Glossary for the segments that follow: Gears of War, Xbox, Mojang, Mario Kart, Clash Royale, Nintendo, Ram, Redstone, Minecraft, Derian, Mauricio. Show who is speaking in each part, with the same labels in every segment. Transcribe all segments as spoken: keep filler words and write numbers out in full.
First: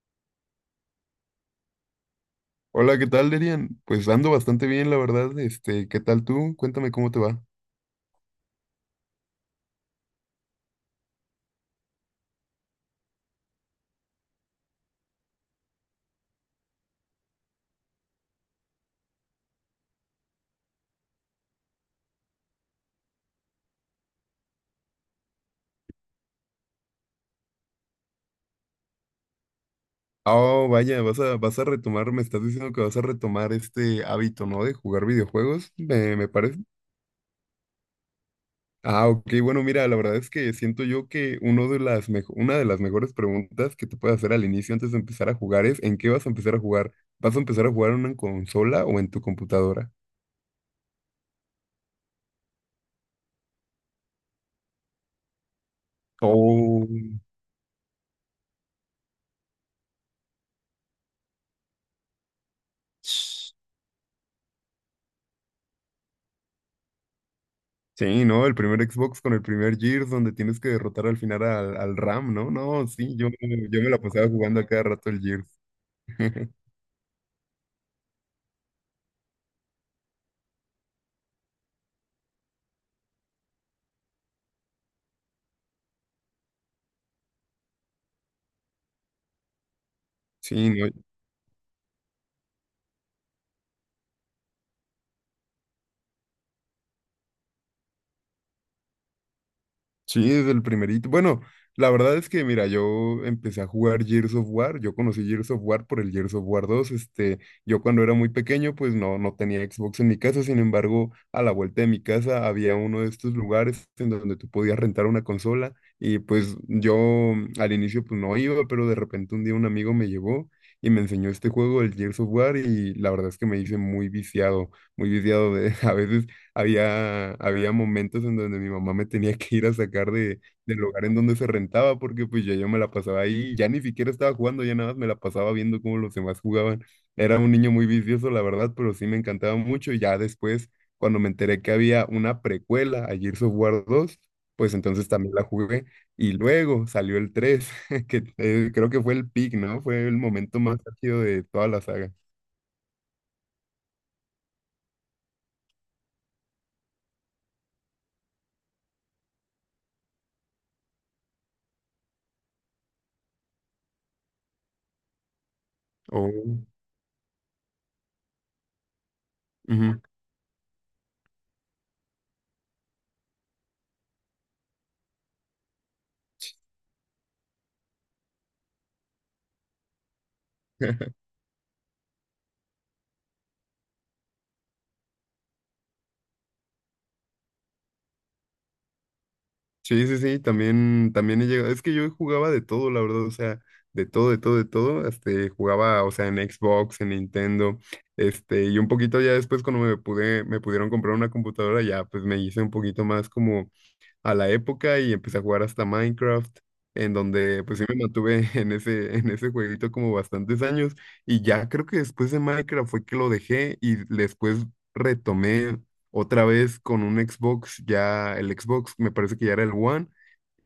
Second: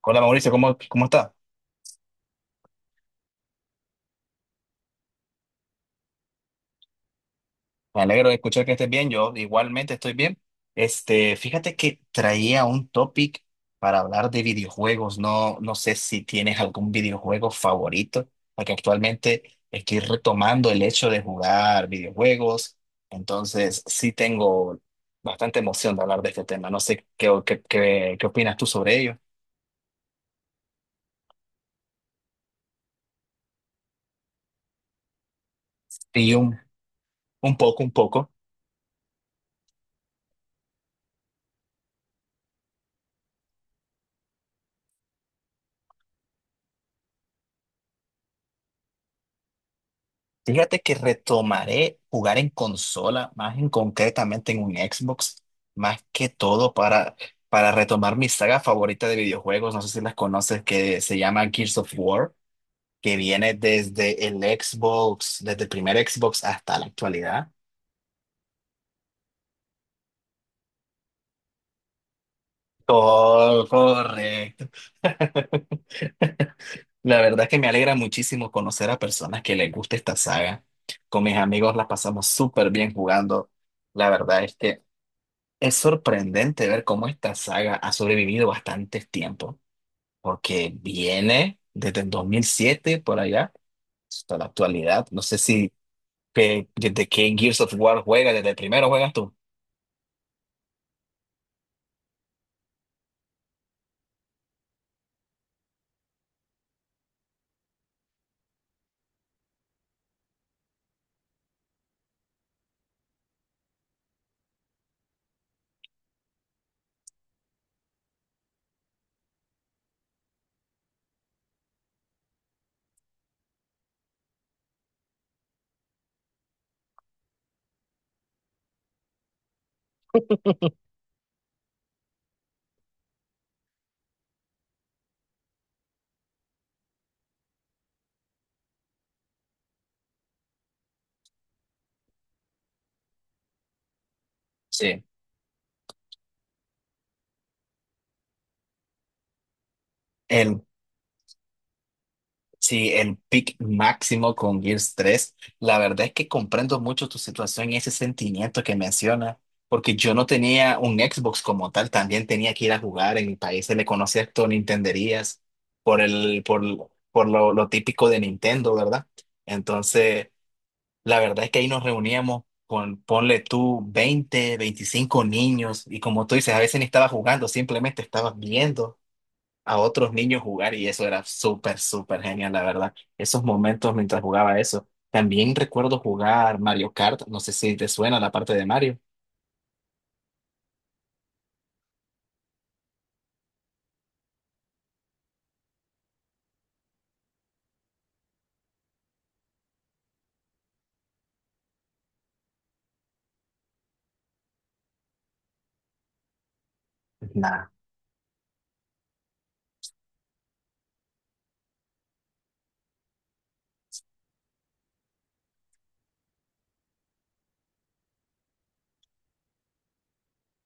Speaker 1: Hola Mauricio, ¿cómo, cómo está?
Speaker 2: Hola, ¿qué tal, Derian? Pues ando bastante bien, la verdad. Este, ¿qué tal tú? Cuéntame cómo te va.
Speaker 1: Me alegro de escuchar que estés bien, yo igualmente estoy bien. Este, fíjate que traía un topic para hablar de videojuegos. No, no sé si tienes algún videojuego favorito, porque actualmente estoy retomando el hecho de jugar videojuegos. Entonces, sí tengo bastante emoción de hablar de este tema. No sé qué, qué, qué, qué opinas tú sobre ello.
Speaker 2: Oh, vaya, vas a, vas a retomar, me estás diciendo que vas a retomar este hábito, ¿no? De jugar videojuegos, me, me
Speaker 1: Y un,
Speaker 2: parece.
Speaker 1: un poco, un poco.
Speaker 2: Ah, ok, bueno, mira, la verdad es que siento yo que uno de las mejo- una de las mejores preguntas que te puedes hacer al inicio antes de empezar a jugar es ¿en qué vas a empezar a jugar? ¿Vas a empezar a jugar en una consola o en tu computadora?
Speaker 1: Fíjate que retomaré jugar en consola, más en concretamente en un Xbox, más que todo
Speaker 2: Oh.
Speaker 1: para, para retomar mi saga favorita de videojuegos, no sé si las conoces, que se llama Gears of War, que viene desde el Xbox, desde el primer Xbox hasta la actualidad.
Speaker 2: Sí, ¿no? El primer Xbox con el primer Gears donde tienes que derrotar al final al, al Ram, ¿no? No, sí, yo,
Speaker 1: Todo
Speaker 2: yo me la pasaba jugando a
Speaker 1: correcto.
Speaker 2: cada rato el Gears.
Speaker 1: La verdad es que me alegra muchísimo conocer a personas que les gusta esta saga. Con mis amigos la pasamos súper bien jugando. La verdad es que… Es sorprendente ver cómo esta saga ha sobrevivido bastante tiempo,
Speaker 2: Sí,
Speaker 1: porque
Speaker 2: no.
Speaker 1: viene desde el dos mil siete por allá hasta la actualidad. No sé si que- desde qué Gears of War juega, desde el primero juegas tú.
Speaker 2: Sí, desde el primerito. Bueno, la verdad es que, mira, yo empecé a jugar Gears of War. Yo conocí Gears of War por el Gears of War dos. Este, yo cuando era muy pequeño, pues no, no tenía Xbox en mi casa. Sin embargo, a la vuelta de mi casa había uno de estos lugares en donde tú podías rentar una consola. Y pues yo mm, al inicio pues no iba, pero de repente un día un amigo me llevó y me enseñó este juego, el Gears of War, y la verdad es que me hice muy viciado, muy viciado de a veces. Había, había momentos en donde mi mamá me tenía que ir a sacar de, del lugar en donde se rentaba, porque pues ya yo me la pasaba ahí, ya ni siquiera estaba jugando, ya nada más me la pasaba viendo cómo los demás jugaban. Era un niño muy vicioso, la verdad, pero sí me encantaba mucho. Y ya después, cuando me enteré que había una precuela a Gears of War dos pues
Speaker 1: Sí.
Speaker 2: entonces también la jugué. Y luego salió el tres que eh, creo que fue el peak, ¿no? Fue el momento
Speaker 1: El
Speaker 2: más ácido de toda la saga.
Speaker 1: Sí, el pick máximo con Gears tres. La verdad es que comprendo mucho tu situación y ese sentimiento que mencionas, porque yo no tenía un Xbox como tal, también tenía que ir a jugar. En mi país se le conocía esto Nintenderías por el, por,
Speaker 2: Oh,
Speaker 1: por lo, lo típico de Nintendo, ¿verdad?
Speaker 2: ujú.
Speaker 1: Entonces, la verdad es que ahí nos reuníamos con, ponle tú, veinte, veinticinco niños, y como tú dices, a veces ni estaba jugando, simplemente estabas viendo a otros niños jugar y eso era súper, súper genial, la verdad. Esos momentos mientras jugaba eso. También recuerdo jugar Mario Kart, no sé si te suena la parte de Mario.
Speaker 2: Sí, sí, sí, también, también he llegado. Es que yo jugaba de todo, la verdad, o sea, de todo, de todo, de todo. Este, jugaba, o sea, en Xbox, en Nintendo, este, y un poquito ya después cuando me pude, me pudieron comprar una computadora, ya pues me hice un poquito más como a la época y empecé a jugar hasta Minecraft, en donde
Speaker 1: Nada
Speaker 2: pues sí me mantuve en ese, en ese jueguito como bastantes años y ya creo que después de Minecraft fue que lo dejé y después retomé otra vez con un Xbox, ya el Xbox me parece que ya era el One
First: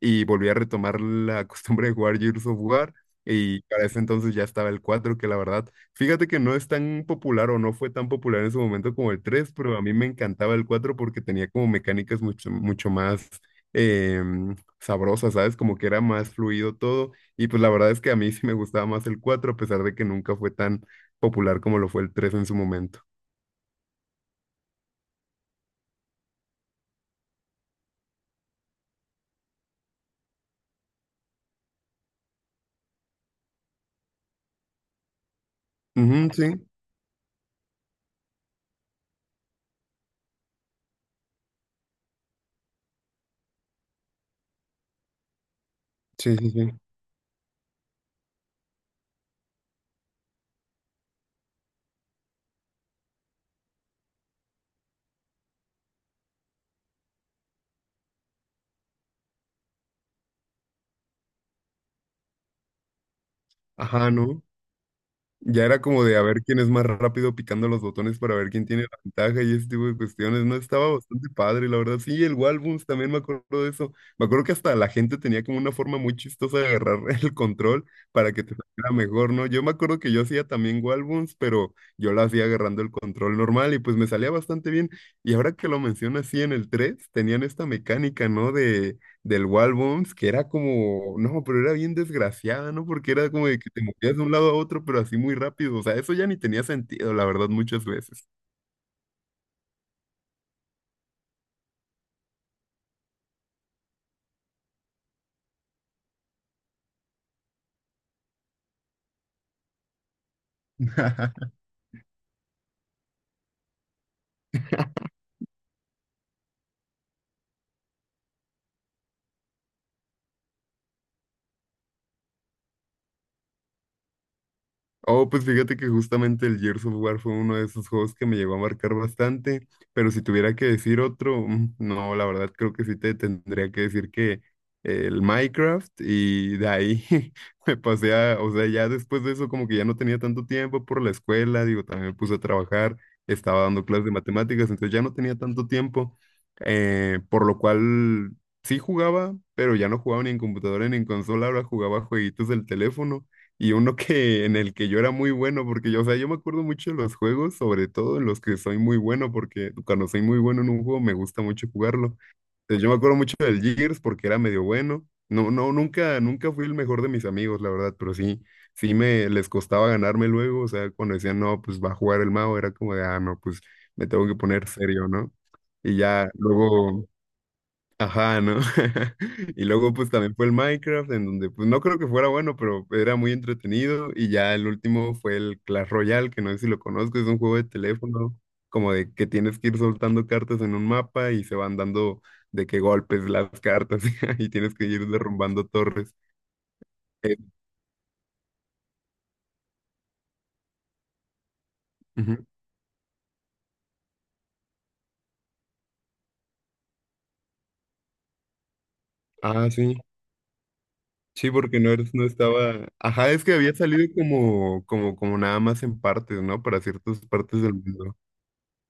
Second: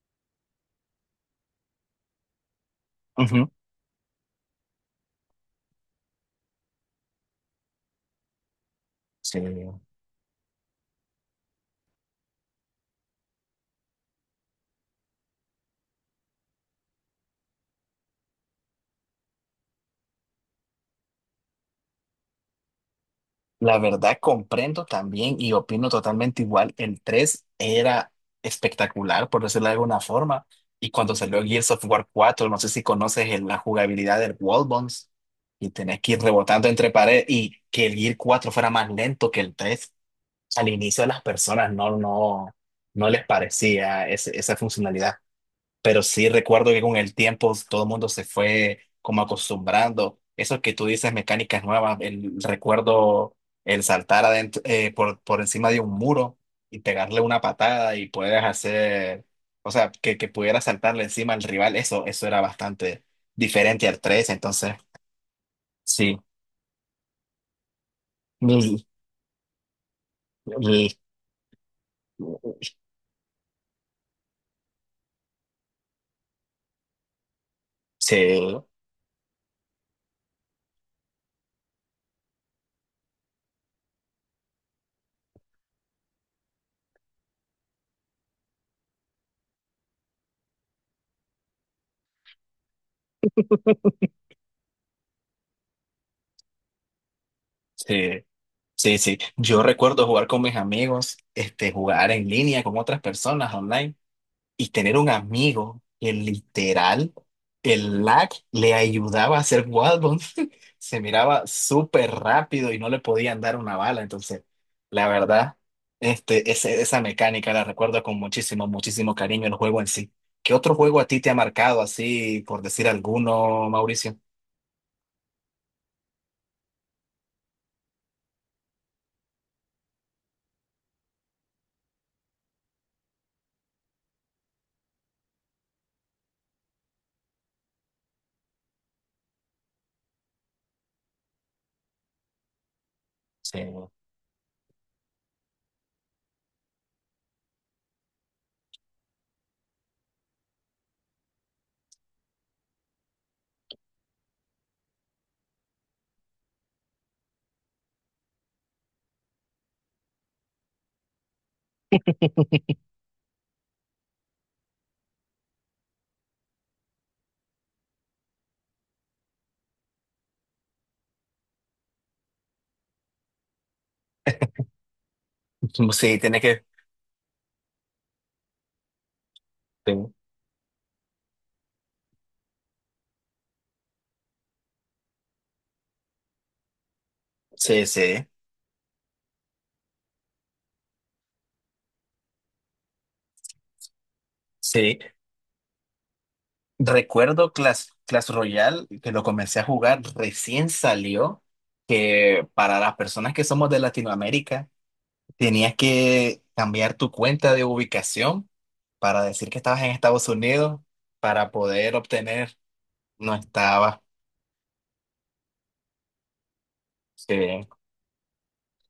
Speaker 2: y volví a retomar la costumbre de jugar Gears of War.
Speaker 1: Ujú.
Speaker 2: Y para ese entonces ya estaba el cuatro que la verdad, fíjate que no es tan popular o no fue tan popular en su momento como el
Speaker 1: Sí.
Speaker 2: tres pero a mí me encantaba el cuatro porque tenía como mecánicas mucho, mucho más em, sabrosas, ¿sabes? Como que era más fluido todo. Y pues la verdad es que a mí sí me gustaba más el cuatro a pesar de que nunca fue tan popular como lo fue el tres en su momento.
Speaker 1: La verdad comprendo también y opino totalmente igual. El tres era espectacular, por decirlo de alguna forma. Y cuando salió Gears of War cuatro, no sé si conoces el- la jugabilidad del Wall Bounce y tenés que ir
Speaker 2: Ujú, sí,
Speaker 1: rebotando entre paredes y que el Gear cuatro fuera más lento que el tres al inicio a las personas no, no, no les parecía ese- esa funcionalidad, pero sí
Speaker 2: sí, sí, sí.
Speaker 1: recuerdo que con el tiempo todo el mundo se fue como acostumbrando. Eso que tú dices, mecánicas nuevas, el recuerdo, el saltar adentro, eh, por, por encima de un muro y pegarle una patada y puedes hacer, o sea, que, que pudiera saltarle encima al rival, eso, eso era bastante diferente al
Speaker 2: Ajá,
Speaker 1: tres
Speaker 2: ¿no?
Speaker 1: entonces
Speaker 2: Ya era como
Speaker 1: sí.
Speaker 2: de a ver quién es más rápido picando los botones para ver quién
Speaker 1: Mm,
Speaker 2: tiene la ventaja y ese tipo de cuestiones, ¿no?
Speaker 1: mm,
Speaker 2: Estaba bastante padre, la verdad. Sí, el Walbums también me acuerdo de eso. Me acuerdo que hasta la gente tenía como una forma muy chistosa de agarrar el control para que te
Speaker 1: Sí,
Speaker 2: saliera mejor, ¿no? Yo me acuerdo que yo hacía también Walbums, pero yo la hacía agarrando el control normal y pues me salía bastante bien. Y ahora que lo mencionas, sí, en el tres tenían esta mecánica, ¿no? De del wall bounce que era como, no, pero era bien desgraciada, ¿no? Porque era como de que te movías de un lado a otro, pero así muy rápido. O sea, eso ya ni tenía sentido, la verdad, muchas
Speaker 1: sí.
Speaker 2: veces.
Speaker 1: Sí, sí. Yo recuerdo jugar con mis amigos, este, jugar en línea con otras personas online y tener un amigo que literal, el lag le ayudaba a hacer wall bounce. Se miraba súper rápido y no le podían dar una bala. Entonces, la verdad, este, ese- esa mecánica la recuerdo con muchísimo, muchísimo cariño el juego en sí. ¿Qué otro juego a ti te ha marcado así, por decir alguno, Mauricio?
Speaker 2: Oh, pues fíjate que justamente el Gears of War fue uno de esos juegos que me llegó a marcar bastante, pero si tuviera que decir otro, mm, no, la verdad creo que sí te tendría que decir que el Minecraft y de ahí me pasé a, o sea, ya después de eso como que ya no tenía tanto tiempo por la escuela, digo, también me puse a trabajar,
Speaker 1: Sí,
Speaker 2: estaba dando clases de matemáticas, entonces ya no tenía tanto tiempo, eh, por lo cual sí jugaba, pero ya no jugaba ni en computadora ni en consola, ahora jugaba jueguitos del teléfono. Y uno que en el que yo era muy bueno, porque yo, o sea, yo me acuerdo mucho de los juegos, sobre todo en los que soy muy bueno, porque cuando soy muy bueno en un juego me gusta mucho jugarlo. Entonces, yo me acuerdo mucho del Gears porque era medio bueno. No, no, nunca, nunca fui el mejor de mis amigos, la verdad, pero sí, sí me les costaba ganarme luego. O sea, cuando decían, no, pues va a jugar el mago, era como de, ah, no, pues me tengo que poner serio, ¿no? Y
Speaker 1: sí,
Speaker 2: ya
Speaker 1: tiene que…
Speaker 2: luego. Ajá, ¿no? Y luego pues también fue el Minecraft, en donde pues no creo que fuera bueno, pero era muy entretenido. Y ya el último fue el Clash Royale, que no sé si lo conozco, es un juego de
Speaker 1: Sí, sí.
Speaker 2: teléfono, como de que tienes que ir soltando cartas en un mapa y se van dando de qué golpes las cartas y tienes que
Speaker 1: Sí.
Speaker 2: ir derrumbando torres. Eh,
Speaker 1: Recuerdo Clash, Clash Royale, que lo comencé a jugar, recién salió,
Speaker 2: ujú.
Speaker 1: que para las personas que somos de Latinoamérica, tenías que cambiar tu cuenta de ubicación para decir que
Speaker 2: Ah,
Speaker 1: estabas en
Speaker 2: sí.
Speaker 1: Estados Unidos
Speaker 2: Sí,
Speaker 1: para
Speaker 2: porque no
Speaker 1: poder
Speaker 2: eres, no
Speaker 1: obtener,
Speaker 2: estaba. Ajá,
Speaker 1: no
Speaker 2: es que había
Speaker 1: estaba.
Speaker 2: salido como, como, como nada más en partes, ¿no? Para ciertas partes
Speaker 1: Sí.
Speaker 2: del mundo.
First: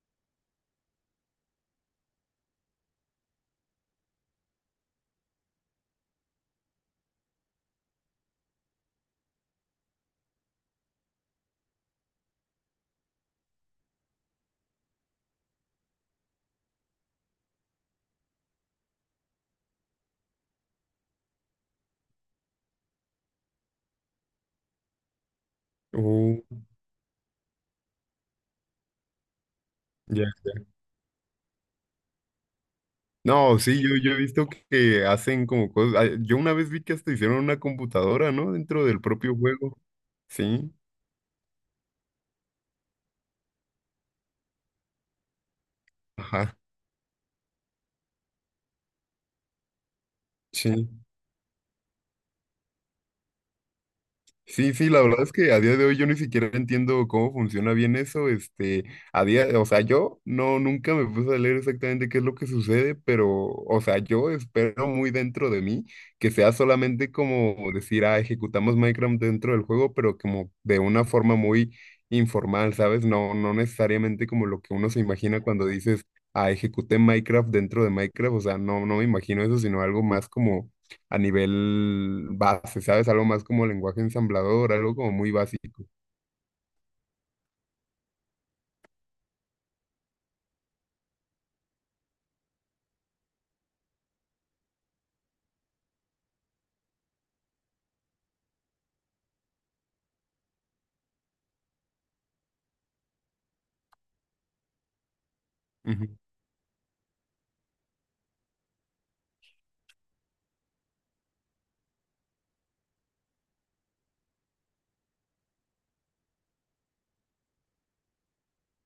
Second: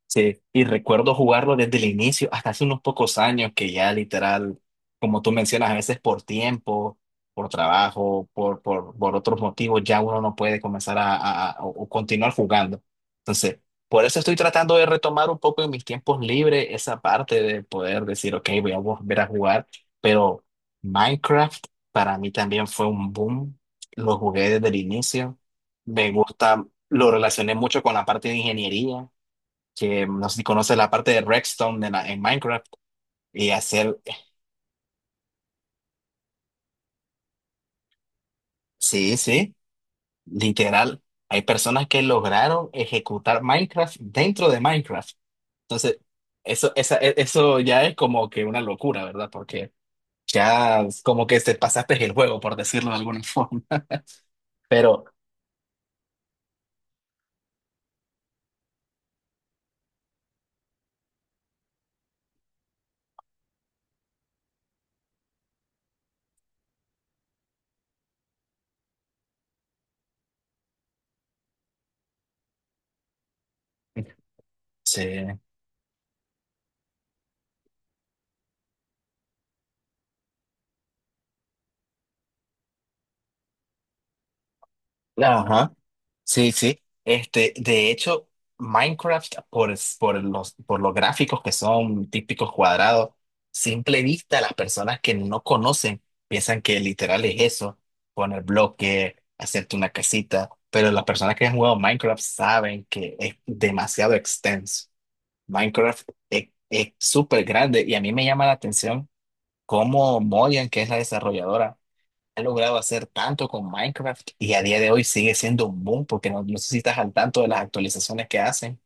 Speaker 1: Sí, y recuerdo jugarlo desde el inicio, hasta hace unos pocos años que ya literal, como tú mencionas, a veces por tiempo, por trabajo, por, por, por otros motivos, ya uno no puede comenzar a, a- a- o o continuar jugando. Entonces, por eso estoy tratando de retomar un poco en mis tiempos libres esa parte de poder decir, ok, voy a volver a jugar, pero Minecraft para mí también fue un boom, lo jugué desde el inicio, me
Speaker 2: Oh,
Speaker 1: gusta, lo relacioné mucho con la parte de ingeniería que
Speaker 2: ya.
Speaker 1: no sé si conoces la parte de Redstone en, la- en Minecraft y
Speaker 2: No, sí, yo,
Speaker 1: hacer,
Speaker 2: yo he visto que hacen como cosas. Ah, yo una vez vi que hasta hicieron una computadora, ¿no? Dentro del
Speaker 1: sí,
Speaker 2: propio
Speaker 1: sí,
Speaker 2: juego. Sí,
Speaker 1: literal, hay personas que lograron ejecutar Minecraft dentro de Minecraft. Entonces,
Speaker 2: ajá,
Speaker 1: eso, esa, e- eso ya es como que una locura, ¿verdad? Porque ya
Speaker 2: sí.
Speaker 1: es como que te pasaste el juego, por decirlo de alguna forma.
Speaker 2: Sí, sí, la
Speaker 1: Pero,
Speaker 2: verdad es que a día de hoy yo ni siquiera entiendo cómo funciona bien eso, este, a día, o sea, yo no, nunca me puse a leer exactamente qué es lo que sucede, pero, o sea, yo espero muy dentro de mí que sea solamente como decir, ah, ejecutamos Minecraft dentro del juego, pero como de una forma muy informal, ¿sabes? No, no necesariamente como lo que uno se
Speaker 1: sí.
Speaker 2: imagina cuando dices, ah, ejecuté Minecraft dentro de Minecraft, o sea, no, no me imagino eso, sino algo más como a nivel base, ¿sabes? Algo más como lenguaje ensamblador, algo como muy
Speaker 1: Ajá.
Speaker 2: básico.
Speaker 1: Sí, sí. Este, de hecho, Minecraft, por, es- por los, por los gráficos que son típicos cuadrados, simple vista, las personas que no conocen piensan que literal es eso, poner bloque, hacerte una casita, pero las personas que han jugado Minecraft saben que es demasiado extenso.
Speaker 2: Ujú.
Speaker 1: Minecraft es, es súper grande y a mí me llama la atención cómo Mojang que es la desarrolladora, ha logrado hacer tanto con Minecraft y a día de hoy sigue siendo un boom porque no, no sé si estás al tanto de las actualizaciones que hacen,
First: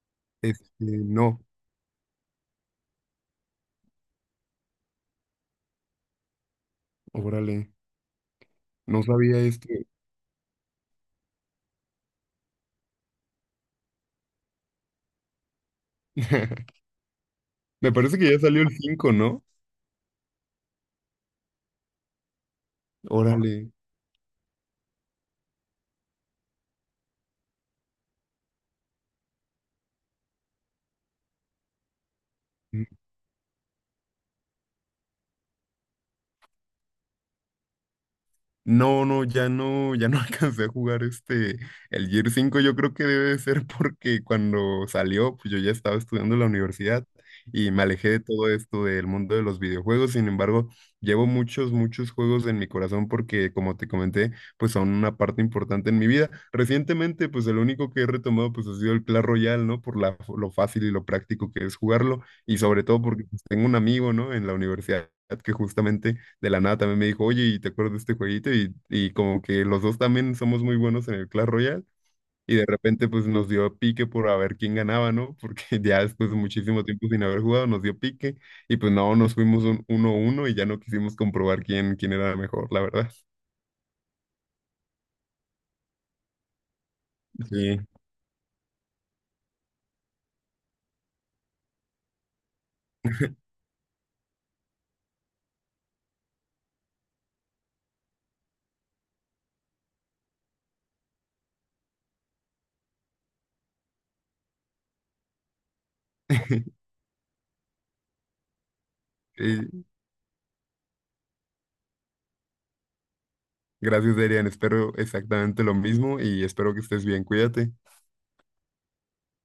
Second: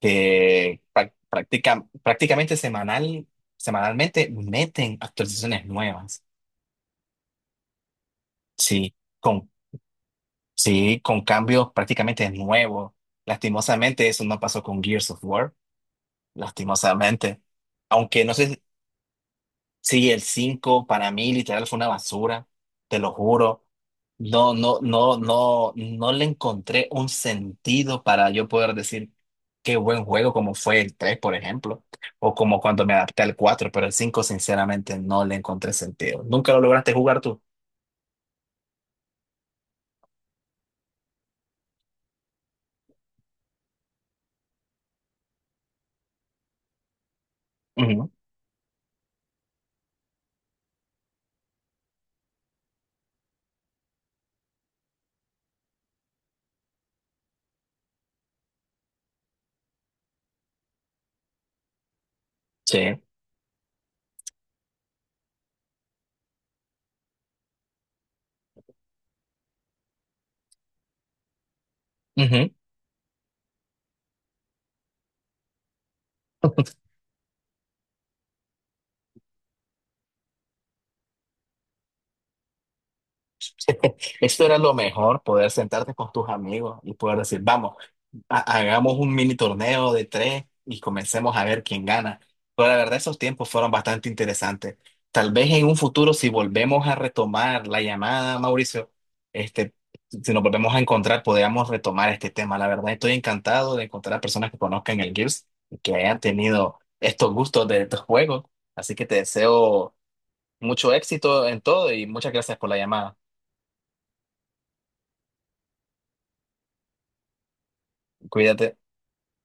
Speaker 1: que
Speaker 2: Este,
Speaker 1: prac-
Speaker 2: no,
Speaker 1: practica- prácticamente semanal, semanalmente meten actualizaciones nuevas,
Speaker 2: órale,
Speaker 1: sí,
Speaker 2: no sabía
Speaker 1: con,
Speaker 2: esto.
Speaker 1: sí, con cambios prácticamente nuevos. Lastimosamente eso no pasó con Gears of War, lastimosamente.
Speaker 2: Me parece
Speaker 1: Aunque
Speaker 2: que
Speaker 1: no
Speaker 2: ya salió
Speaker 1: sé
Speaker 2: el cinco, ¿no?
Speaker 1: Sí, el cinco para mí literal fue una basura, te lo
Speaker 2: Órale.
Speaker 1: juro. No, no, no, no, no le encontré un sentido para yo poder decir qué buen juego como fue el tres, por ejemplo, o como cuando me adapté al cuatro. Pero el cinco, sinceramente no le encontré sentido. ¿Nunca lo lograste jugar tú?
Speaker 2: No, no, ya no, ya no alcancé a jugar este, el Gear cinco. Yo creo que debe de ser porque cuando salió, pues yo ya estaba estudiando en la universidad y me alejé
Speaker 1: Ujú,
Speaker 2: de todo esto del mundo de los videojuegos. Sin embargo, llevo muchos, muchos juegos en mi corazón porque, como te comenté, pues son una parte importante en mi vida. Recientemente, pues el único que he retomado, pues ha sido el Clash Royale, ¿no? Por la, lo fácil y lo práctico que es jugarlo y
Speaker 1: Sí.
Speaker 2: sobre todo porque pues, tengo un amigo, ¿no? En la universidad que justamente de la nada también me dijo, oye, ¿y te acuerdas de este jueguito? Y, y como que los dos también somos muy buenos en el Clash Royale.
Speaker 1: Ujú.
Speaker 2: Y de repente pues nos dio pique por a ver quién ganaba, ¿no? Porque ya después de muchísimo tiempo sin haber jugado nos dio pique y pues no, nos fuimos un uno uno y ya no quisimos comprobar quién, quién era mejor, la verdad.
Speaker 1: Esto era lo mejor, poder sentarte con tus amigos y poder decir, vamos.
Speaker 2: Sí.
Speaker 1: ha- hagamos un mini torneo de tres y comencemos a ver quién gana. Pero la verdad, esos tiempos fueron bastante interesantes. Tal vez en un futuro, si volvemos a retomar la llamada, Mauricio, este, si nos volvemos a encontrar, podríamos retomar este tema. La verdad, estoy encantado de encontrar a personas que conozcan el Gears y que hayan tenido estos gustos de estos juegos. Así que te
Speaker 2: Sí,
Speaker 1: deseo mucho éxito en todo y muchas gracias por la llamada.
Speaker 2: Gracias, Darian. Espero exactamente lo mismo y espero que estés bien. Cuídate.
Speaker 1: Cuídate.